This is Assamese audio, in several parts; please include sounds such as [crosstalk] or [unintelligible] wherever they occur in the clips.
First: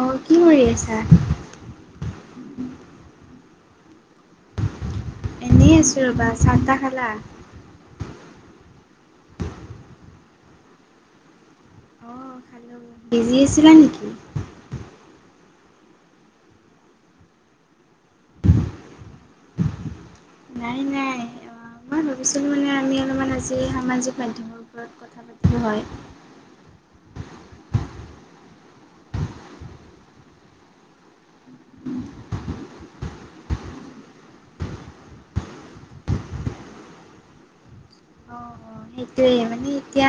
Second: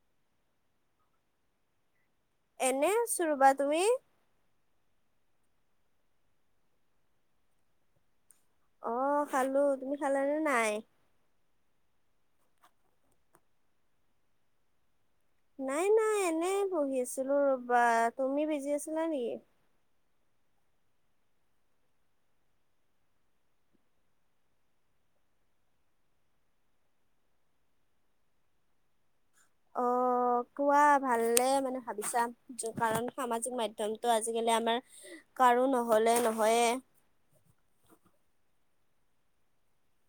অ কি কৰি আছা? এনে আছো ৰ'বা তুমি এনেই আছো ৰবা। চাহ টাহ খালা। অ খালো? তুমি খালানে নাই? অ খালো। বিজি আছিলা নেকি? নাই নাই এনে পঢ়ি আছিলো ৰবা। তুমি বিজি আছিলা নেকি? নাই নাই। মই ভাবিছিলোঁ মানে আমি অলপমান আজি সামাজিক মাধ্যমৰ ওপৰত কথা পাতিলো হয়। [inaudible] অ কোৱা ভালে মানে ভাবিছা কাৰণ সামাজিক মাধ্যমটো আজিকালি আমাৰ কাৰো নহ'লে নহয়ে। অ সেইটোয়ে মানে এতিয়া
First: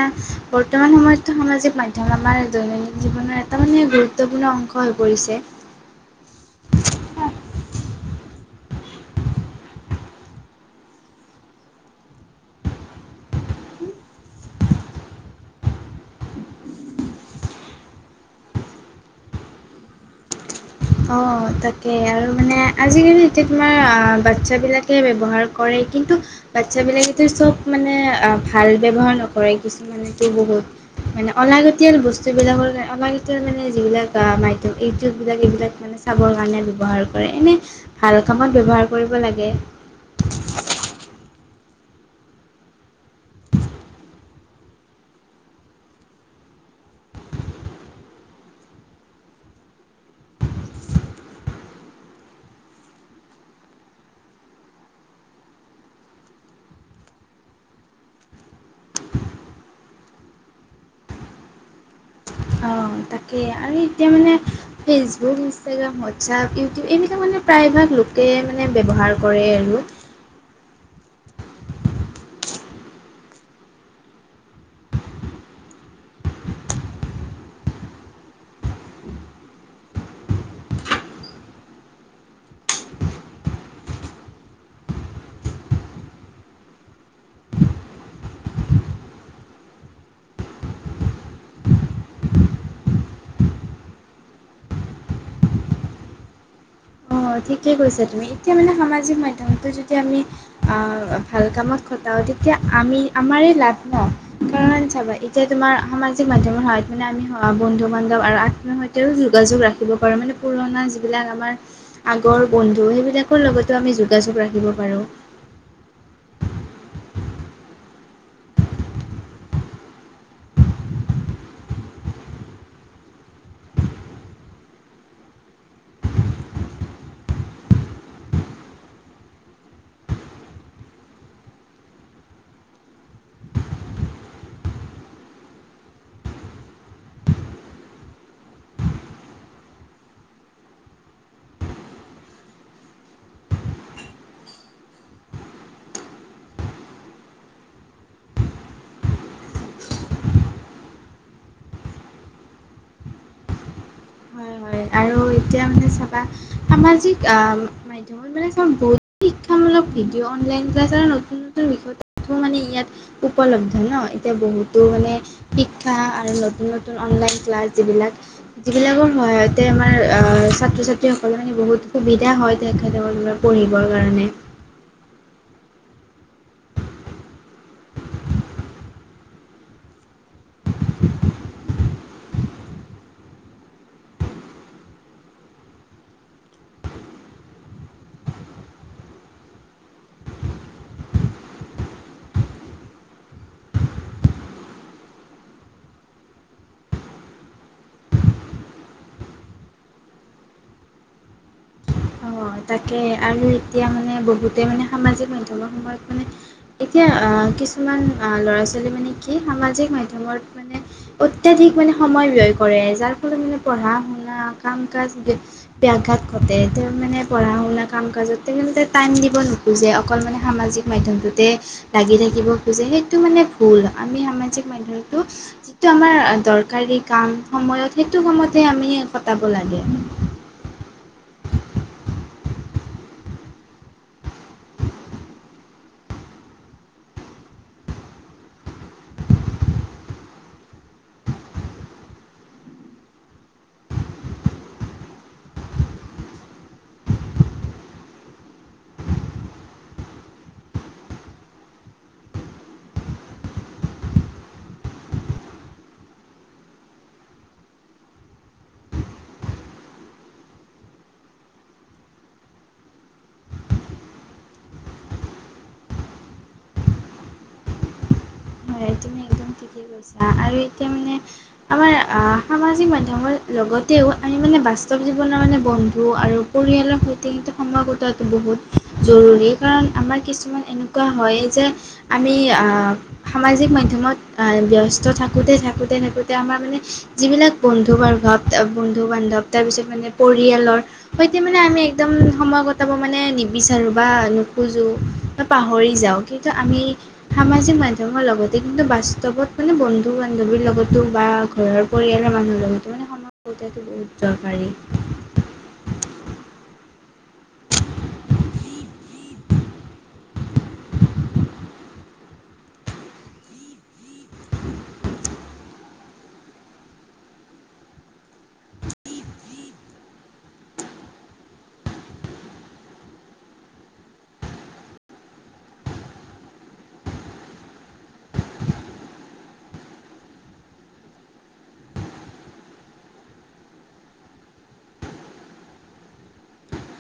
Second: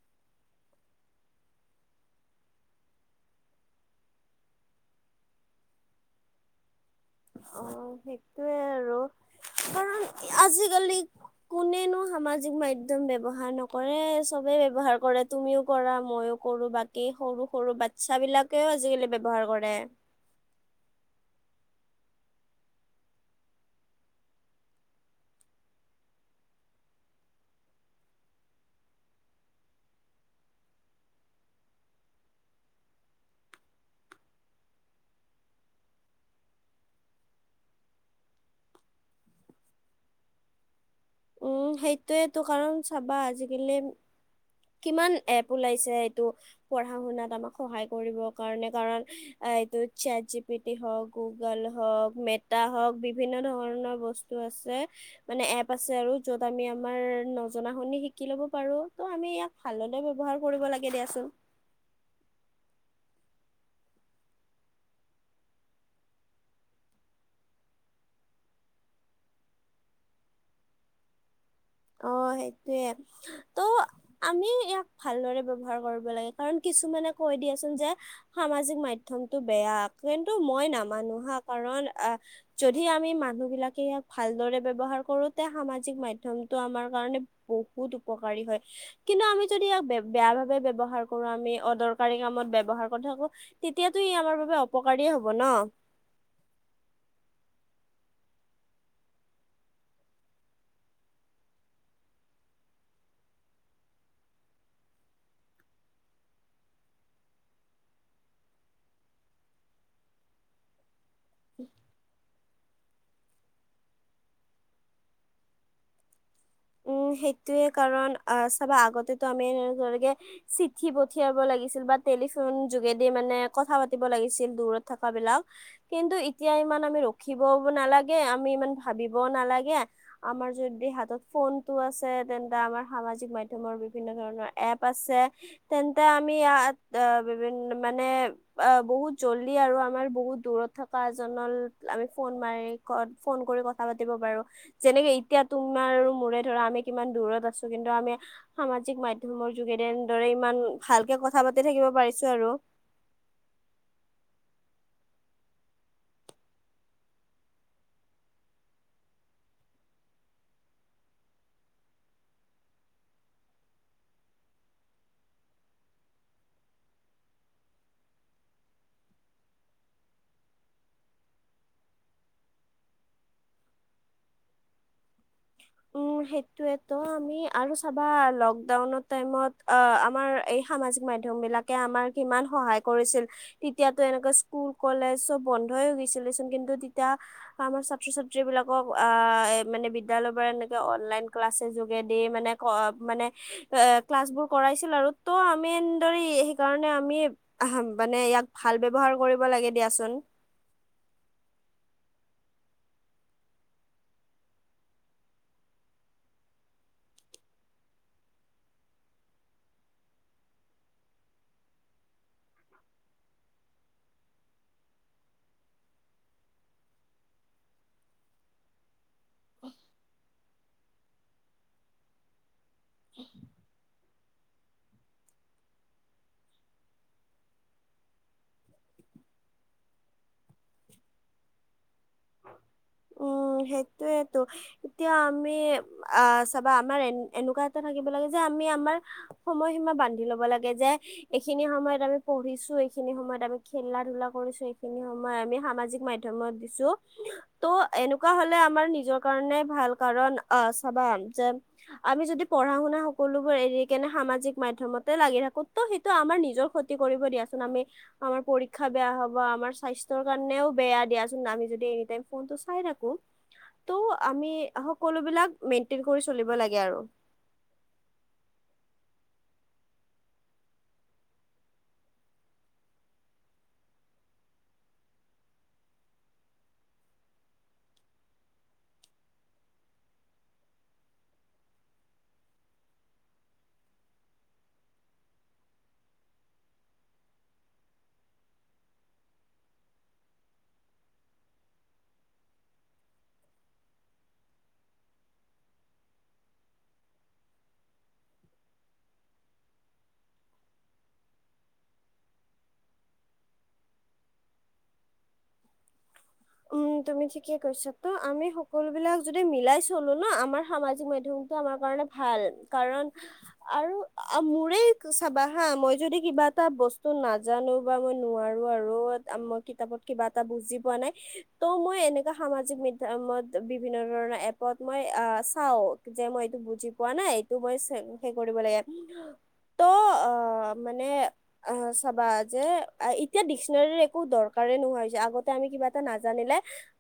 বৰ্তমান সময়তো সামাজিক মাধ্যম আমাৰ দৈনন্দিন জীৱনৰ এটা মানে গুৰুত্বপূৰ্ণ অংশ হৈ পৰিছে। অ সেইটোৱে আৰু কাৰণ আজিকালি কোনেনো সামাজিক মাধ্যম ব্যৱহাৰ নকৰে, চবে ব্যৱহাৰ কৰে, তুমিও কৰা মইও কৰোঁ বাকী সৰু সৰু বাচ্ছ বিলাকেও আজিকালি ব্যৱহাৰ কৰে। [inaudible] অ তাকে আৰু মানে আজিকালি এতিয়া তোমাৰ আহ বাচ্ছা বিলাকে ব্যৱহাৰ কৰে। কিন্তু বাচ্ছ বিলাকেতো চব মানে আহ ভাল ব্যৱহাৰ নকৰে কিছুমানেতো বহুত মানে অনলাগতীয়াল বস্তুবিলাকৰ কাৰণে অনলাগতীয়াল মানে যিবিলাক মাধ্যম এইউটিউববিলাক এইবিলাক [unintelligible] মানে চাবৰ কাৰণে ব্যৱহাৰ কৰে, এনেই ভাল কামত ব্যৱহাৰ কৰিব লাগে। [inaudible] উম, সেইটোৱেটো কাৰণ চাবা আজিকালি কিমান এপ ওলাইছে এইটো পঢ়া শুনাত আমাক সহায় কৰিব কাৰণে, কাৰণ- এইটো চেট জি পি টি হওক, গুগল হওক, মেটা হওক বিভিন্ন ধৰণৰ বস্তু আছে মানে এপ আ আছে আৰু যত আমি আমাৰ নজনা শুনি শিকি লব পাৰো ত আমি ইয়াক ভালৰে ব্যৱহাৰ কৰিব লাগে। দিয়া চোন [inaudible] অ তাকে আৰু এতিয়া মানে ফেচবুক, ইনষ্টাগ্ৰাম, হোৱাটছপ, ইউটিউব এনেকুৱা মানে- প্ৰায় ভাগ লোকে মানে ব্যৱহাৰ কৰে আৰু অ সেইটোৱে ত' আমি ইয়াক ভালদৰে ব্যৱহাৰ কৰিব লাগে কাৰণ কিছুমানে কৈ দিয়াচোন যে সামাজিক মাধ্য- প্ৰথমটো বেয়া কিন্তু মই নামানো হা কাৰণ আহ যদি আমি মানুহ বিলাকে ইয়াক ভালদৰে ব্যৱহাৰ কৰোতে সামাজিক মাধ্যম ত আমাৰ কাৰণে বহুত উপকাৰী হয় কিন্তু আমি যদি ইয়াক বেয়া ভাবে ব্যৱহাৰ কৰো আমি অদৰকাৰী কামত ব্যৱহাৰ কৰি থাকো তেতিয়াতো ই আমাৰ বাবে অপকাৰীয়ে হব ন। অ ঠিকে কৈছে তুমি। এতিয়া মানে সামাজিক মাধ্যমত যেতিয়া আমি ভাল কামত খতাও তেতিয়া আমি আমাৰ লাভ ন কাৰণ চাবা এতিয়া তোমাৰ সামাজিক মাধ্যমৰ হয় মানে আমি বন্ধু বান্ধৱ আৰু আত্মীয় সৈতেও যোগাযোগ ৰাখিব পাৰোঁ মানে পুৰণা যিবিলাক আমাৰ ৰ বন্ধু সেইবিলাকৰ লগতো আমি যোগাযোগ ৰাখিব পাৰো, উম সেইটোয়ে কাৰণ আহ চাবা আগতেটো আমি এ চিঠি পঠিয়াব লাগিছিল বা [unintelligible] টেলিফোন যোগেদি মানে কথা পাতি লাগিছিল দূৰত থকা বিলাক কিন্তু এতিয়া ইমান আমি ৰখিবও নালাগে আমি ইমান ভাবিবও নালাগে, আমাৰ যদি হাতত ফোনতটো আছে তেন্তে আমাৰ সামাজিক মাধ্যমৰ বিভিন্ন ধৰণৰ এপ আছে তেন্তে আমি [unintelligible] আমি ইয়াত অ বিভিন্ন মানে অ বহুত জলদি আৰু আমাৰ বহুত দূৰত থকা এজন নল আমি ফোন মাৰি ফোন কৰি কথা পাতি পাৰো যেনেকে এতিয়া তোমাৰ মূৰে ধৰা আমি কিমান দূৰত আছো কিন্তু আমি সামাজিক মাধ্যমৰ যোগেদি এনেদৰে ইমান ভালকে [unintelligible] কথা পাতি থাকিব পাৰিছো আৰু হয়। হয় আৰু এতিয়া মানে চাবা সামাজিক আহ মাধ্যমত মানে কাম বহুত কি কাম [unintelligible] অলপ ভিডিঅ' অনলাইন ক্লাছৰ নতুকৈ বিষয়টো মানে ইয়াত উপলব্ধ ন, এতিয়া বহুত [unintelligible] মানে শিক্ষা আৰু নতুন নতুন অনলাইন ক্লাছ যিবিলাক যিবিলাকৰ সহায়ত তাতে আমাৰ আহ ছাত্ৰ ছাত্ৰীসকলে মানে বহুত সুবিধা হয়, তেখেত পঢ়িবৰ কাৰণে [inaudible] সেইটোৱে ত আমি আৰু চাবা লকডাউনৰ টাইমত আ আমাৰ এই সামাজিক মাধ্যম [unintelligible] মাধ্যম বিলাকে আমাৰ কিমান সহায় কৰিছিল, তেতিয়াতো এনেকে স্কুল কলেজ চব বন্ধই গৈছিল, [unintelligible] হলে চোন কিন্তু তেতিয়া আমাৰ ছাত্ৰ ছাত্ৰী বিলাকক আঁহ এ মানে বিদ্যালয় পুৰা এনেকে অনলাইন ক্লাচে যোগেদি মানে ক মানে এ ক্লাছ বোৰ কৰাইছিল আৰু টো অহ আমি এনেদৰে সেইকাৰণে আমি আহা মানে ইয়াক ভাল ব্যৱহাৰ কৰিব লাগে দিয়াচোন। [inaudible] অ তাকে আৰু এতিয়া মানে বহুতে মানে সামাজিক মাধ্যমৰ সময়ত মানে এতিয়া আহ কিছুমান ল'ৰা ছোৱালী মানে কি সামাজিক মাধ্যমত মানে অত্যাধিক আজি কালি সময় লৈ কৰে, যাৰ ফলত মানে পঢ়া শুনা কাম কাজ বে ব্যাখা ঘাত ঘটে তেওঁ মানে পঢ়া শুনা কাম কাজতে তেখলোকে টাইম দিব নোখোজে, অকল মানে সামাজিক মাধ্যমটোতে লাগি থাকিব খোজে সেইটো মানে ভুল, আমি সামাজিক মাধ্যমটো যিটো আমাৰ দৰকাৰ ৰ কাম সময়ত সেইটো কামতেহে আমি কটাব লাগে। [inaudible] সেইটোৱেটো এতিয়া আমি আ চাবা আমাৰ এ এনেকুৱা এটা থাকিব লাগে যে আমি আমাৰ সময় সীমা বান্ধি লব লাগে যে এইখিনি সময়ত আমি পঢ়িছো এইখিনি সময়ত আৰ খেলা ধূলা কৰিছো এইখিনি সময় আমি সামাজিক মাধ্যমত দিছো। ত' এনেকুৱা হলে আমাৰ নিজৰ কাৰণে ভাল, কাৰণ আহ চাবা যে আমি যদি পঢ়া শুনা সকলোবোৰ এৰি কেনে সামাজিক মাধ্যমতে লাগি থাকো ত' সেইটো আমাৰ নিজৰ ক্ষতি কৰিব দিয়াচুণ আমি আমাৰ পৰীক্ষা বেয়া হব, আমাৰ স্বাস্থ্য কাৰণেও বেয়া দিয়াচোন আমি যদি এনি টাইম ফোনটো চাই থাকোঁ ত' আমি সকলো বিলাক মেইনটেইন কৰি চলিব লাগে আৰু। [inaudible] হয় তুমি একদম ঠিকে কৈছা আৰু এতিয়া মানে আমাৰ অ সামাজিক মাধ্যমৰ লগতেও আমি মানে বাস্তৱ জীৱনৰ মানে বন্ধু আৰু পৰিয়ালৰ সৈতে কিন্তু সময় কটোৱাটো বহুত জৰুৰী কাৰণ আমাৰ কিছুমান এনেকুৱা হয় যে আমি আ সামাজিক মাধ্যমত ব্যস্ত থাকোঁতে থাকোঁতে থাকোঁতে আমাৰ মানে যিবিলাক বন্ধু বাৰু ৱ বন্ধু বান্ধৱ, তাৰ পিছত মানে পৰিয়ালৰ সৈতে মানে আমি একদম সময় কটাব মানে নিবিচাৰো বা নোখোজো বা পাহৰি যাওঁ কিন্তু আমি সামাজিক মাধ লগতে কিন্তু বাস্তৱত মানে বন্ধু বান্ধৱীৰ লগতো বা ঘৰৰ পৰিয়ালৰ মানুহৰ লগতো মানে মানে সনত কুৰ্তাটো বহুত দৰকাৰী [unintelligible] উম তুমি ঠিকে কৈছ তো আমি সকলো বিলাক যদি মিলাই চলো ন আমাৰ সামাজিক মাধ্যম [unintelligible] সেইটো আমাৰ কাৰনে ভাল কাৰণ আৰু মোৰে চাবা হা মই যদি কিবা [unintelligible] এটা বস্তু নাজানো বা মই নোৱাৰো আৰু মই কিতাপত কিবা এটা বুজি পোৱা নাই। [unintelligible] ত' মই এনেকা সামাজিক মাধ্যমত বিভিন্ন ধৰণৰ এপত মই আহ চাও যে মই- এইটো বুজি পোৱা নাই এইটো মই সে কৰিব লাগে। ত অ মানে অ চাবা যে এতিয়া ডিক্স'নেৰি একো দৰকাৰে- [unintelligible] নোহোৱা হৈছে। আগতে আমি কিবা এটা নাজা- জানিলে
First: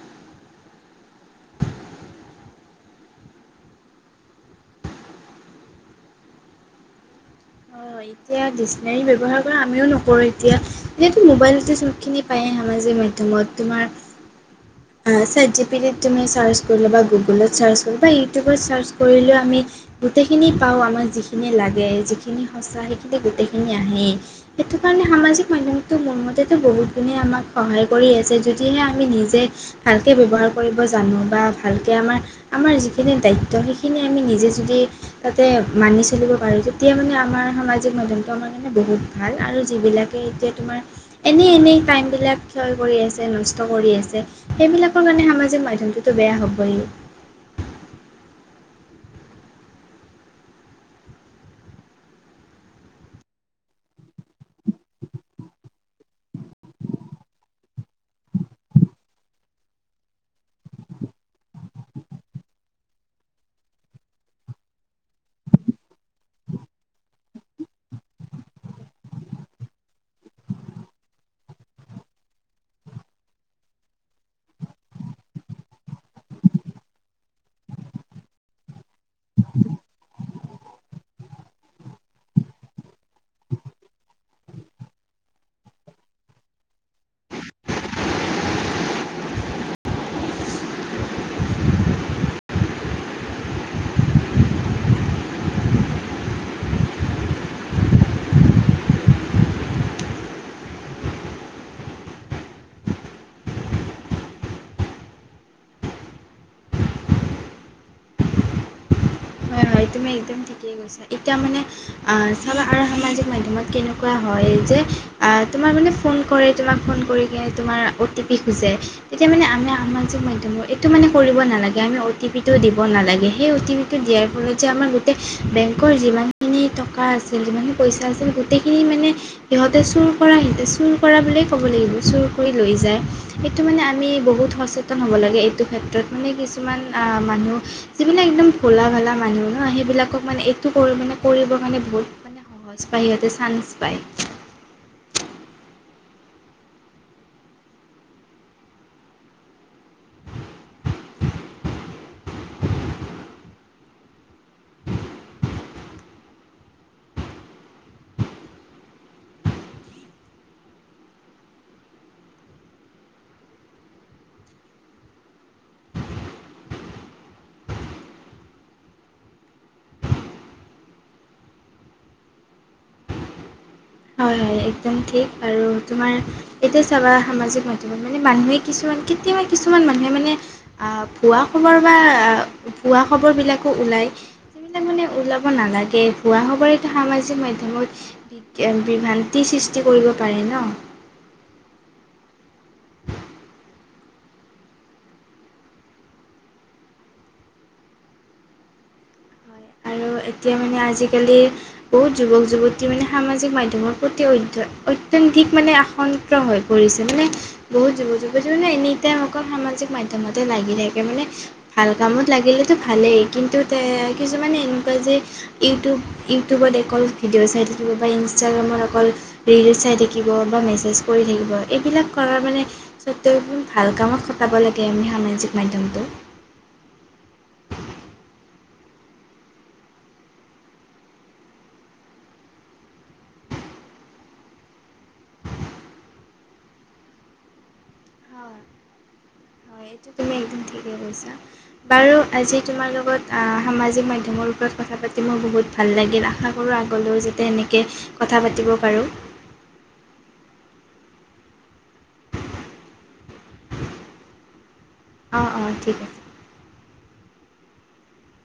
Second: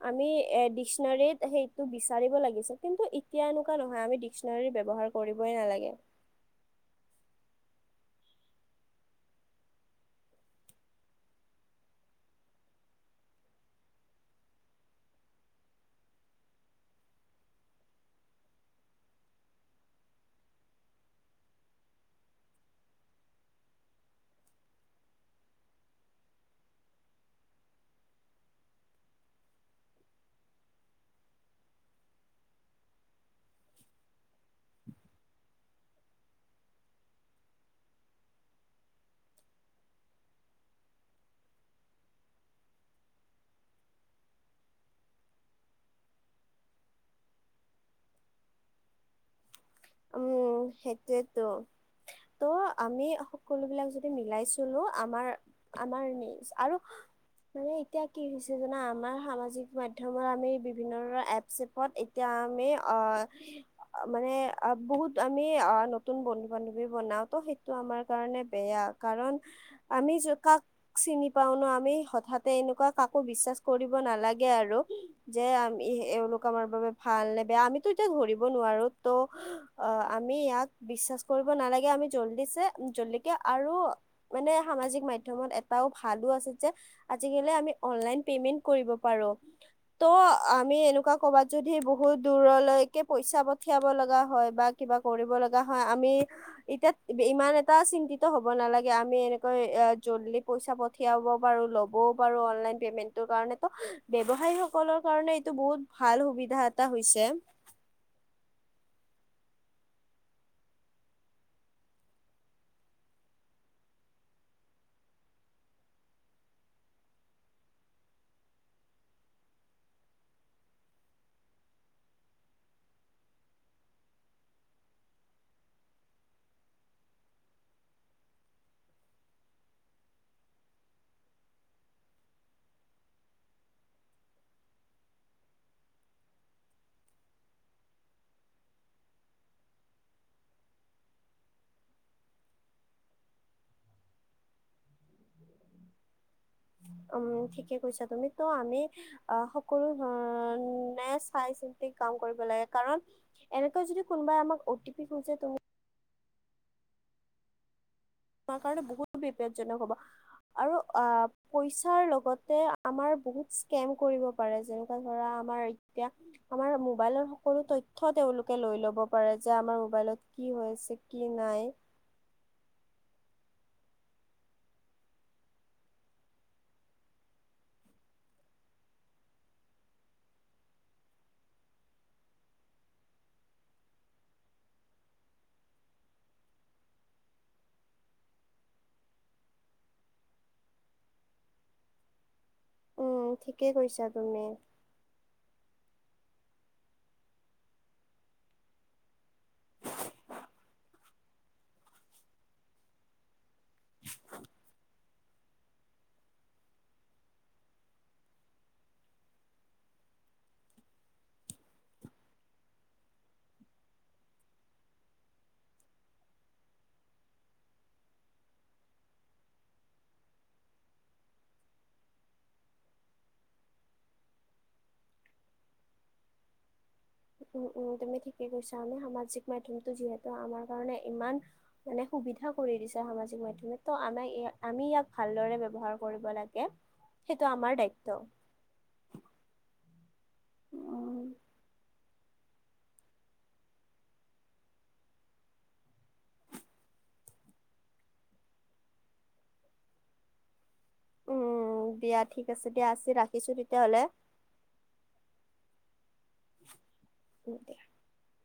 আমি এ ডিক্স'নাৰিত সেইটো বিচাৰিব লাগিছিল কিন্তু এতিয়া এনেকুৱা নহয় আমি- ডিক্সনাৰী ব্যৱহাৰ কৰিবই নালাগে। [inaudible] অ এতিয়া ডিক্সনাৰি ব্যৱহাৰ কৰা আমিও নকৰো এতিয়া যিহেতু মোবাইলতে চব খিনি পায়ে আমাৰ- [unintelligible] সামাজিক মাধ্যমত তোমাৰ- চাত জি পিডিত তুমি চাৰ্চ কৰিলে বা গুগোলত চাৰ্চ কৰিলো বা ইউটিউবত চাৰ্চ কৰিলেও আমি- গোটেইখিনি পাও আমাক যিখিনি লাগে যিখিনি সঁচা সেইখিনি গোটেইখিনি আহেই সেইটো- সেইকাৰণে সামাজিক মাধ্যমটো মোৰ মতেতো বহুত গুণে আমাক সহায় কৰি আছে। যদিহে আমি নিজে- ভালকে ব্যৱহাৰ কৰিব জানো বা ভালকে আমাৰ আমাৰ যিখিনি দায়িত্ব সেইখিনি আমি নিজে যদি- মানি চলিব পাৰো। তেতিয়া মানে আমাৰ সামাজিক ন আমাৰ কাৰণে বহুত ভাল আৰু- যিবিলাকে এতিয়া তোমাৰ এনেই এনেই টাইমবিলাক ক্ষয় কৰি আছে নষ্ট কৰি আছে- সেইবিলাকৰ কাৰণে সামাজিক মাধ্যমটোতো বেয়া হ'বই। উম সেইটোয়েতো। ত' আমি সকলো বিলাক যদি মিলাই চলো আমাৰ আমাৰ নি আৰু- মানে এতিয়া কি হৈছে জানা আমাৰ সামাজিক মাধ্যমত আমি বিভিন্ন ধৰণৰ এপ চেপত এতিয়া- আমি অ মানে- বহুত আমি নতুন বন্ধু বান্ধৱী বনাওঁ তো সেইটো আমাৰ কাৰণে বেয়া কাৰণ- আমি কাক চিনি পাও ন আমি হঠাতে এনেকুৱা কাকো বিশ্বাস কৰিব নালাগে। যে আমি এওঁলোক আমাৰ বাবে ভাল নে বেয়া আমিতো এতিয়া ধৰিব নোৱাৰো। অ। আমি ইয়াক বিশ্বাস কৰিব নালাগে আমি জল্দিছে জলদিকে আৰু মানে সামাজিক মাধ্য- মত এটাওঁ ভালো আছে যে আজিকালি অনলাইন পেমেণ্ট কৰিব পাৰো। ত' আমি এনেকুৱা কৰবাত যদি বহুত দূৰলৈকে পইচা পঠিয়াব লগা- হয় বা কিবা কৰিব লগা হয় আমি এতিয়া ইমান এটা চিন্তিত হব নালাগে। আমি- যেনেকৈ জল্দি পইচা পথিয়াব পাৰো লবও পাৰো অনলাইন পেমেন্ কাৰনে- ব্যৱসায়ী সকলৰ কাৰণে এইটো বহুত ভাল সুবিধা এটা হৈছে। [unintelligible] হয় তুমি একদম ঠিকেই কৈছা। এতিয়া মানে আঁ চাবা আৰু সামাজিক মাধ্যমত কেনেকুৱা হয়। তোমাৰ মানে ফোন কৰে তোমাক ফোন কৰি তোমাৰ অ' টি পি খোজে তেতিয়া মানে- সামাজিক মাধ্যমৰ এইটো মানে কৰিব নালাগে আমি অ' টি পি টো দিব নালাগে সেই অ' টি পিটো দিয়াৰ ফলত- যে আমাৰ গোটেই বেংকৰ যিমানখিনি টকা আছিল যিমানখিনি পইচা আছিল গোটেইখিনি মানে- সিহঁতে চুৰ কৰা সিহঁতে চুৰ কৰা বুলিয়েই ক'ব লাগিব চুৰ কৰি লৈ যায়। সেইটো মানে আমি বহুত- সচেতন হ'ব লাগে এইটো ক্ষেত্ৰত মানে কিছুমান মানুহ যিবিলাক একদম ভোলা ভালা মানুহ। সেইবিলাকক মানে এইটো কৰি মানে কৰিবৰ কাৰণে বহুত মানে- সহজ পাই সিহতে চান্স পায়। উম ঠিকে কৈছা তুমিতো আমি আহ সকলো ধৰণে চাই চো- কাম কৰিব লাগে কাৰণ এনেকৈ যদি কোনোবাই আমাক অ'টি পি খোজে তুমি- [unintelligible] তোমাৰ কাৰণে বহুত বিপদজনক হব। আৰু অ পইচাৰ লগতে আমাৰ বহুত স্কেম কৰিব পাৰে যেনেকা ধৰা- এতিয়া আমাৰ মোবাইলৰ সকলো তথ্য তেওঁলোকে লৈ ল'ব পাৰে যে আমাৰ মোবাইলত- কি হৈছে কি নাই। [unintelligible] হয় হয় একদম ঠিক আৰু তোমাৰ এতিয়া চাবা সামাজিক মাধ্যমত মানে মানুহে কিছুমান- কেতিয়াবা কিছুমান মানুহে মানে ভুঁৱা খবৰ বা ভুঁৱা খবৰ বিলাকো- উলিয়ায় সেইবিলাক মানে ওলাব নালাগে ভুৱা খবৰে সামাজিক মাধ্যমত- বিভ্ৰান্তিৰ সৃষ্টি কৰিব পাৰি ন উম ঠিকেই কৈছা তুমি আৰু এতিয়া মানে আজিকালি বহুত যুৱক যুৱতী মানে সামাজিক মাধ্যমৰ প্ৰতি অধ্যয়ন অধিক মানে আসন্ত হৈ পৰিছে মানে বহুত যুৱক যুৱতী মানে এনি টাইম অকল সামাজিক মাধ্যম টাইমতে লাগি থাকে মানে ভাল কামত লাগিলেতো ভালেই কিন্তু কিছুমানে ইউটোবত অকল ভিডিঅ'চাই থাকিব‌ পাৰে ইনচট্টেগ্ৰ্যাট অকল ৰিলচ চাই থাকিব বা মেছেজ কৰি থাকিব এইবিলাক কৰাৰ মানে সত্বে ভাল কামত কটাব লাগে সামাজিক মাধ্যমটো উম উম তুমি ঠিকে কৈছা আমি সামাজিক মাধ্যমটো যিহেতু আমাৰ কাৰণে ইমান মানে [unintelligible] সুবিধা কৰি দিছে সামাজিক মাধ্যমে ত' আমাক আমি ইয়াক ভালদৰে ব্যৱহাৰ কৰিব লাগে সেইটো আমাৰ দায়িত্ব উ হয় এইটো তুমি একদম ঠিকেই কৈছা বাৰু আজি তোমাৰ লগত সামাজিক মাধ্যমৰ ওপৰত [unintelligible] কথা পাতি মই বহুত ভাল লাগিল আশা কৰোঁ আগলৈও যাতে সেনেকৈ কথা পাতিব পাৰোঁ [unintelligible] [inaudible] উম দিয়া ঠিক আছে দিয়া আজি ৰাখিছো তেতিয়াহ'লে [unintelligible] অ অঁ ঠিক আছে [inaudible]